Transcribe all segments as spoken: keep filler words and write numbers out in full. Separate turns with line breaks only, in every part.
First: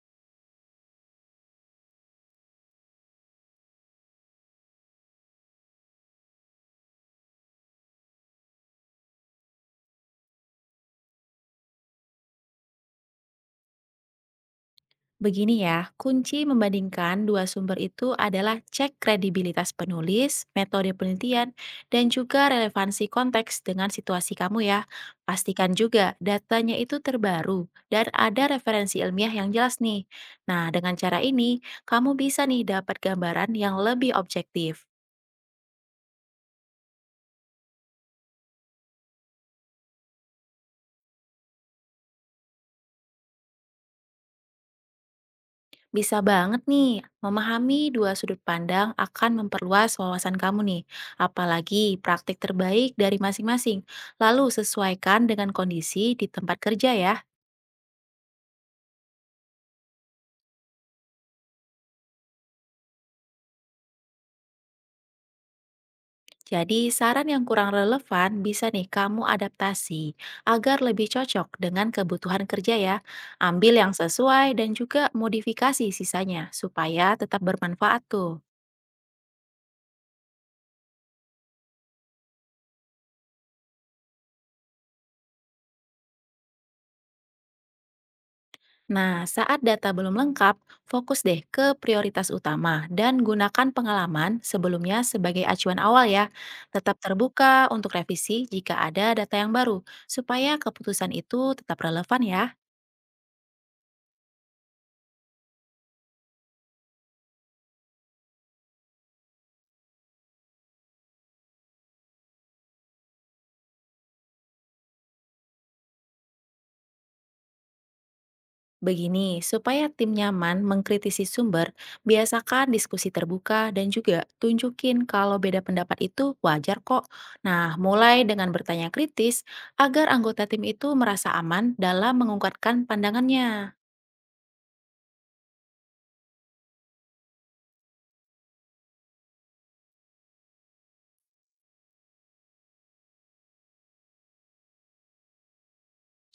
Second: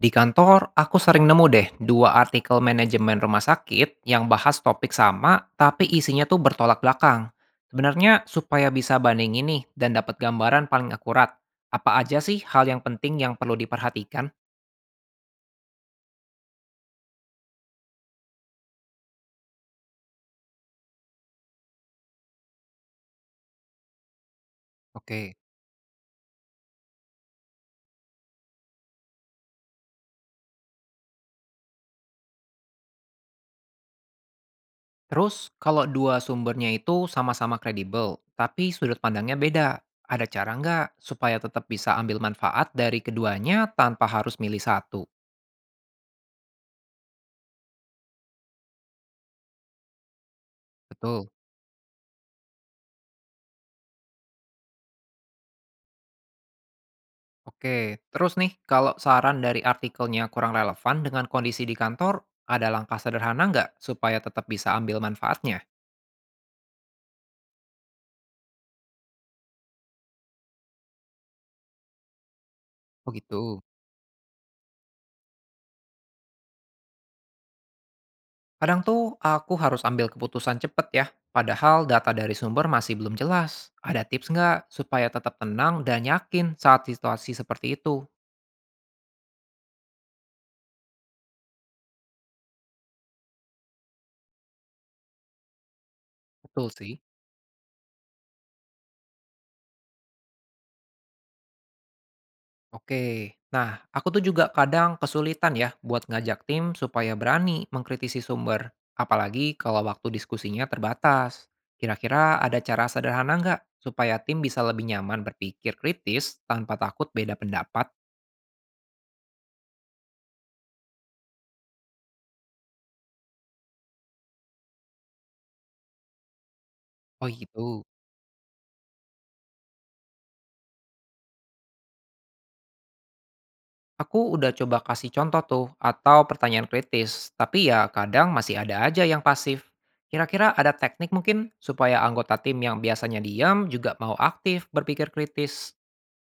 Di kantor, aku sering nemu deh dua artikel manajemen rumah sakit yang bahas topik sama, tapi isinya tuh bertolak belakang. Sebenarnya supaya bisa banding ini dan dapat gambaran paling akurat, apa aja sih hal yang penting yang perlu diperhatikan?
Begini ya, kunci membandingkan dua sumber itu adalah cek kredibilitas penulis, metode penelitian, dan juga relevansi konteks dengan situasi kamu ya.
Oke.
Pastikan juga datanya itu terbaru dan ada referensi ilmiah yang jelas nih. Nah, dengan cara ini, kamu bisa nih dapat gambaran yang lebih objektif.
Terus, kalau dua sumbernya itu sama-sama kredibel, tapi sudut pandangnya beda, ada cara nggak supaya tetap bisa ambil manfaat dari keduanya tanpa harus milih satu?
Bisa banget nih, memahami dua sudut pandang akan memperluas wawasan kamu nih,
Betul.
apalagi praktik terbaik dari masing-masing. Lalu sesuaikan dengan kondisi di tempat kerja ya.
Oke, terus nih, kalau saran dari artikelnya kurang relevan dengan kondisi di kantor, ada langkah sederhana nggak supaya tetap bisa ambil manfaatnya?
Jadi saran yang kurang relevan bisa nih kamu adaptasi agar lebih cocok dengan kebutuhan kerja ya.
Oh gitu.
Ambil yang sesuai dan juga modifikasi sisanya supaya tetap bermanfaat tuh.
Kadang tuh aku harus ambil keputusan cepet ya, padahal data dari sumber masih belum jelas. Ada tips nggak supaya tetap tenang dan yakin saat situasi seperti itu?
Nah, saat data belum lengkap, fokus deh ke prioritas utama dan gunakan pengalaman sebelumnya sebagai acuan awal ya.
Betul sih.
Tetap terbuka untuk revisi jika ada data yang baru, supaya keputusan itu tetap relevan ya.
Oke, nah aku tuh juga kadang kesulitan ya buat ngajak tim supaya berani mengkritisi sumber, apalagi kalau waktu diskusinya terbatas. Kira-kira ada cara sederhana nggak supaya tim bisa lebih nyaman berpikir kritis tanpa takut beda pendapat?
Begini, supaya tim nyaman mengkritisi sumber, biasakan diskusi terbuka dan juga tunjukin kalau beda pendapat itu wajar kok.
Oh
Nah,
gitu.
mulai dengan bertanya kritis agar anggota tim itu merasa aman dalam mengungkapkan pandangannya.
Aku udah coba kasih contoh tuh atau pertanyaan kritis, tapi ya kadang masih ada aja yang pasif. Kira-kira ada teknik mungkin supaya anggota tim yang biasanya diam juga mau aktif berpikir kritis?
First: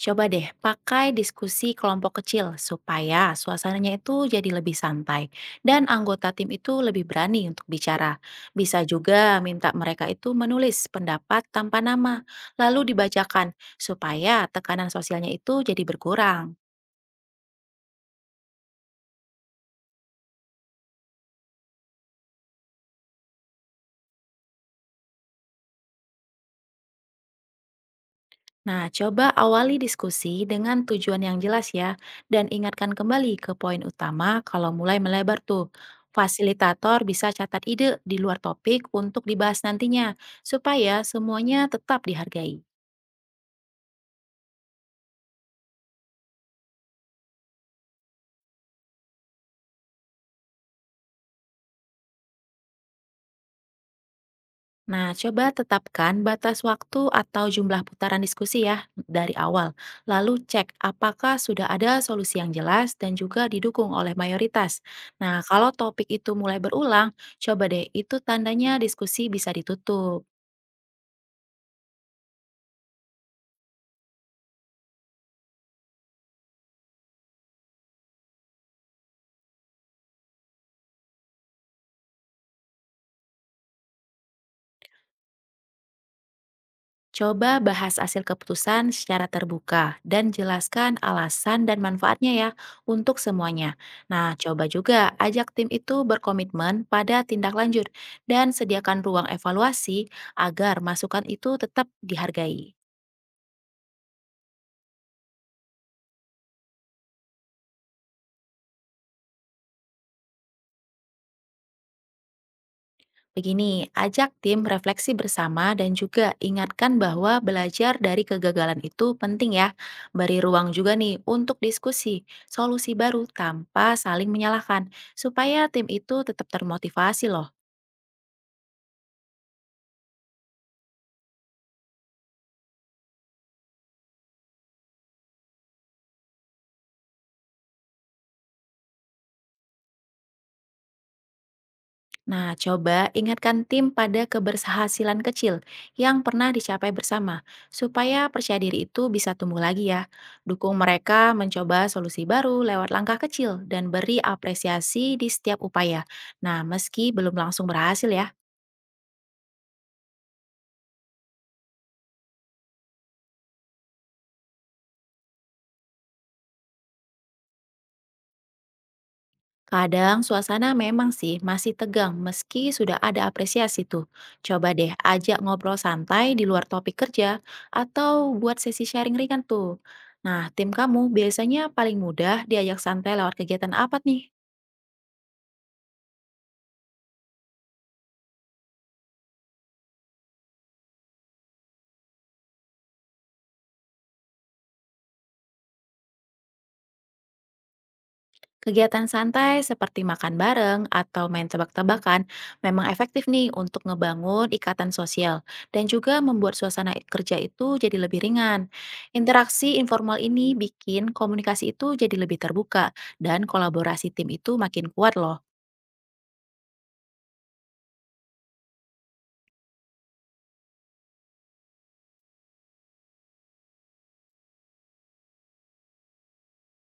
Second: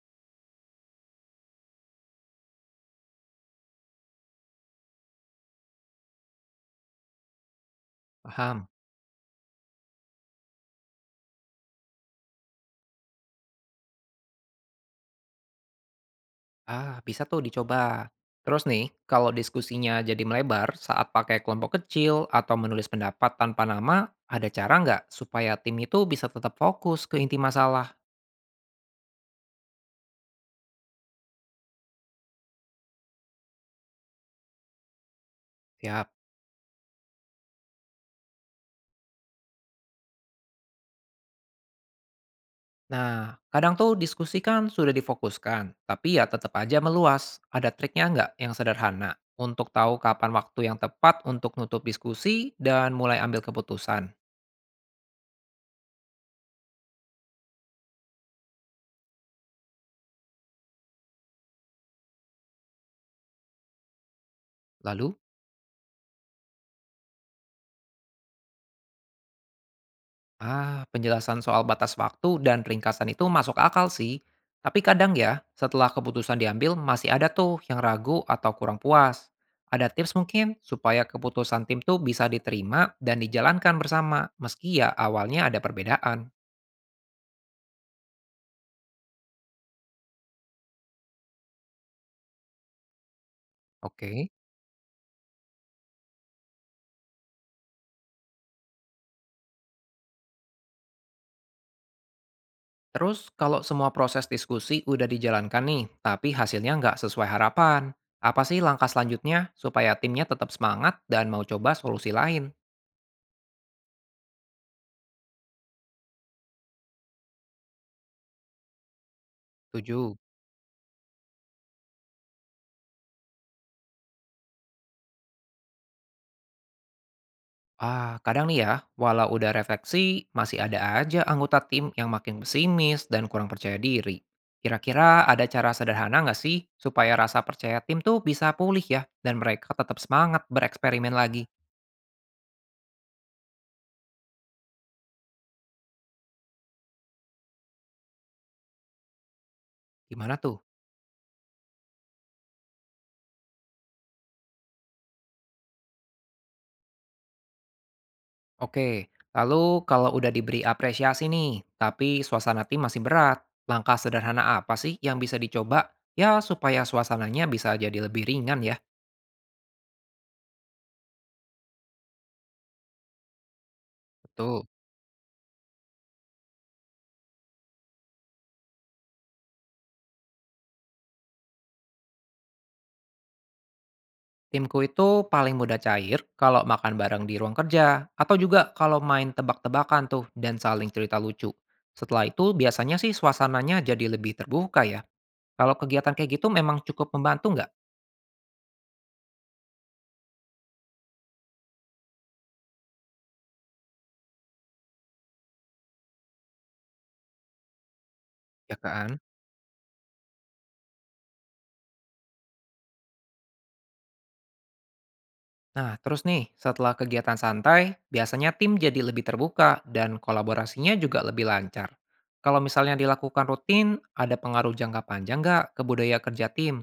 Coba deh pakai diskusi kelompok kecil supaya suasananya itu jadi lebih santai dan anggota tim itu lebih berani untuk bicara.
Paham?
Bisa juga minta mereka itu menulis pendapat tanpa nama lalu dibacakan supaya tekanan sosialnya itu jadi berkurang.
Ah, bisa tuh dicoba. Terus nih, kalau diskusinya jadi melebar saat pakai kelompok kecil atau menulis pendapat tanpa nama, ada cara nggak supaya tim itu bisa tetap fokus ke inti masalah?
Nah, coba awali diskusi dengan tujuan yang jelas ya, dan ingatkan kembali ke poin utama kalau mulai melebar tuh.
Siap.
Fasilitator bisa catat ide di luar topik untuk dibahas nantinya, supaya semuanya tetap dihargai.
Nah, kadang tuh diskusi kan sudah difokuskan, tapi ya tetap aja meluas. Ada triknya nggak yang sederhana untuk tahu kapan waktu yang tepat untuk nutup diskusi dan mulai ambil keputusan?
Nah, coba tetapkan batas waktu atau jumlah putaran diskusi ya dari awal. Lalu cek apakah sudah ada solusi yang jelas dan juga didukung oleh mayoritas.
Lalu?
Nah, kalau topik itu mulai berulang, coba deh itu tandanya diskusi bisa ditutup.
Ah, penjelasan soal batas waktu dan ringkasan itu masuk akal sih. Tapi kadang ya, setelah keputusan diambil masih ada tuh yang ragu atau kurang puas. Ada tips mungkin supaya keputusan tim tuh bisa diterima dan dijalankan bersama, meski ya awalnya ada perbedaan.
Coba bahas hasil keputusan secara terbuka dan jelaskan alasan dan manfaatnya ya untuk semuanya.
Oke.
Nah, coba juga ajak tim itu berkomitmen pada tindak lanjut dan sediakan ruang evaluasi agar masukan itu tetap dihargai.
Terus kalau semua proses diskusi udah dijalankan nih, tapi hasilnya nggak sesuai harapan. Apa sih langkah selanjutnya supaya timnya tetap semangat dan mau coba solusi lain?
Begini, ajak tim refleksi bersama dan juga ingatkan bahwa belajar dari kegagalan itu penting ya.
Tujuh.
Beri ruang juga nih untuk diskusi solusi baru tanpa saling menyalahkan supaya tim itu tetap termotivasi loh.
Ah, kadang nih ya, walau udah refleksi, masih ada aja anggota tim yang makin pesimis dan kurang percaya diri. Kira-kira ada cara sederhana nggak sih supaya rasa percaya tim tuh bisa pulih ya dan mereka tetap semangat bereksperimen lagi?
Nah, coba ingatkan tim pada keberhasilan kecil yang pernah dicapai bersama, supaya percaya diri itu bisa tumbuh lagi ya.
Gimana tuh?
Dukung mereka mencoba solusi baru lewat langkah kecil dan beri apresiasi di setiap upaya. Nah, meski belum langsung berhasil ya.
Oke, lalu kalau udah diberi apresiasi nih, tapi suasana tim masih berat, langkah sederhana apa sih yang bisa dicoba? Ya supaya suasananya bisa jadi lebih ringan ya,
Kadang suasana memang sih masih tegang meski sudah ada apresiasi tuh.
betul.
Coba deh ajak ngobrol santai di luar topik kerja atau buat sesi sharing ringan tuh. Nah, tim kamu biasanya paling mudah diajak santai lewat kegiatan apa nih?
Timku itu paling mudah cair kalau makan bareng di ruang kerja, atau juga kalau main tebak-tebakan tuh dan saling cerita lucu. Setelah itu biasanya sih suasananya jadi lebih terbuka ya. Kalau kegiatan kayak gitu memang cukup membantu nggak?
Kegiatan santai seperti makan bareng atau main tebak-tebakan memang efektif nih untuk ngebangun ikatan sosial dan juga membuat suasana kerja itu jadi lebih ringan.
Ya kan?
Interaksi informal ini bikin komunikasi itu jadi lebih terbuka dan kolaborasi tim itu makin kuat loh.
Nah, terus nih, setelah kegiatan santai, biasanya tim jadi lebih terbuka dan kolaborasinya juga lebih lancar. Kalau misalnya dilakukan rutin, ada pengaruh jangka panjang nggak ke budaya kerja tim?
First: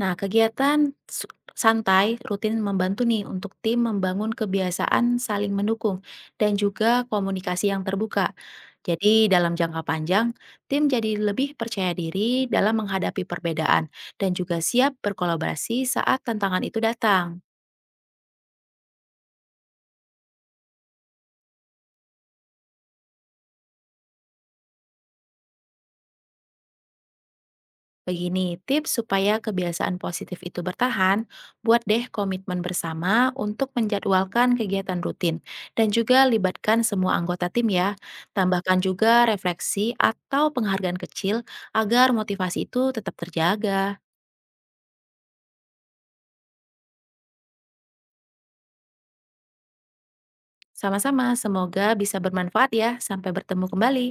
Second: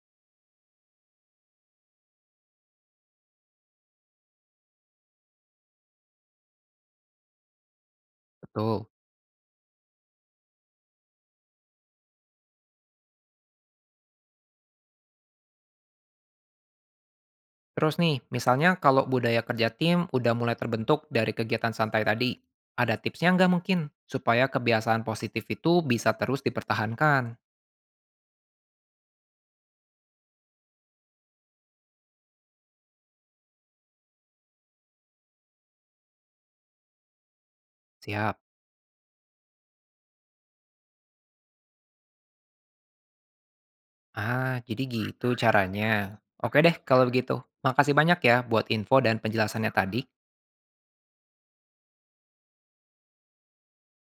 Nah, kegiatan su- santai rutin membantu nih untuk tim membangun kebiasaan saling mendukung dan juga komunikasi yang terbuka.
Betul.
Jadi, dalam jangka panjang, tim jadi lebih percaya diri dalam menghadapi perbedaan dan juga siap berkolaborasi saat tantangan itu datang.
Terus nih, misalnya kalau budaya kerja tim udah mulai terbentuk dari kegiatan santai tadi, ada tipsnya nggak mungkin supaya kebiasaan positif itu bisa terus dipertahankan?
Begini, tips supaya kebiasaan positif itu bertahan, buat deh komitmen bersama untuk menjadwalkan kegiatan rutin dan juga libatkan semua anggota tim ya.
Siap.
Tambahkan juga refleksi atau penghargaan kecil agar motivasi itu tetap terjaga.
Ah, jadi gitu caranya. Oke deh kalau begitu. Makasih banyak ya buat info dan penjelasannya tadi.
Sama-sama, semoga bisa bermanfaat ya. Sampai bertemu kembali.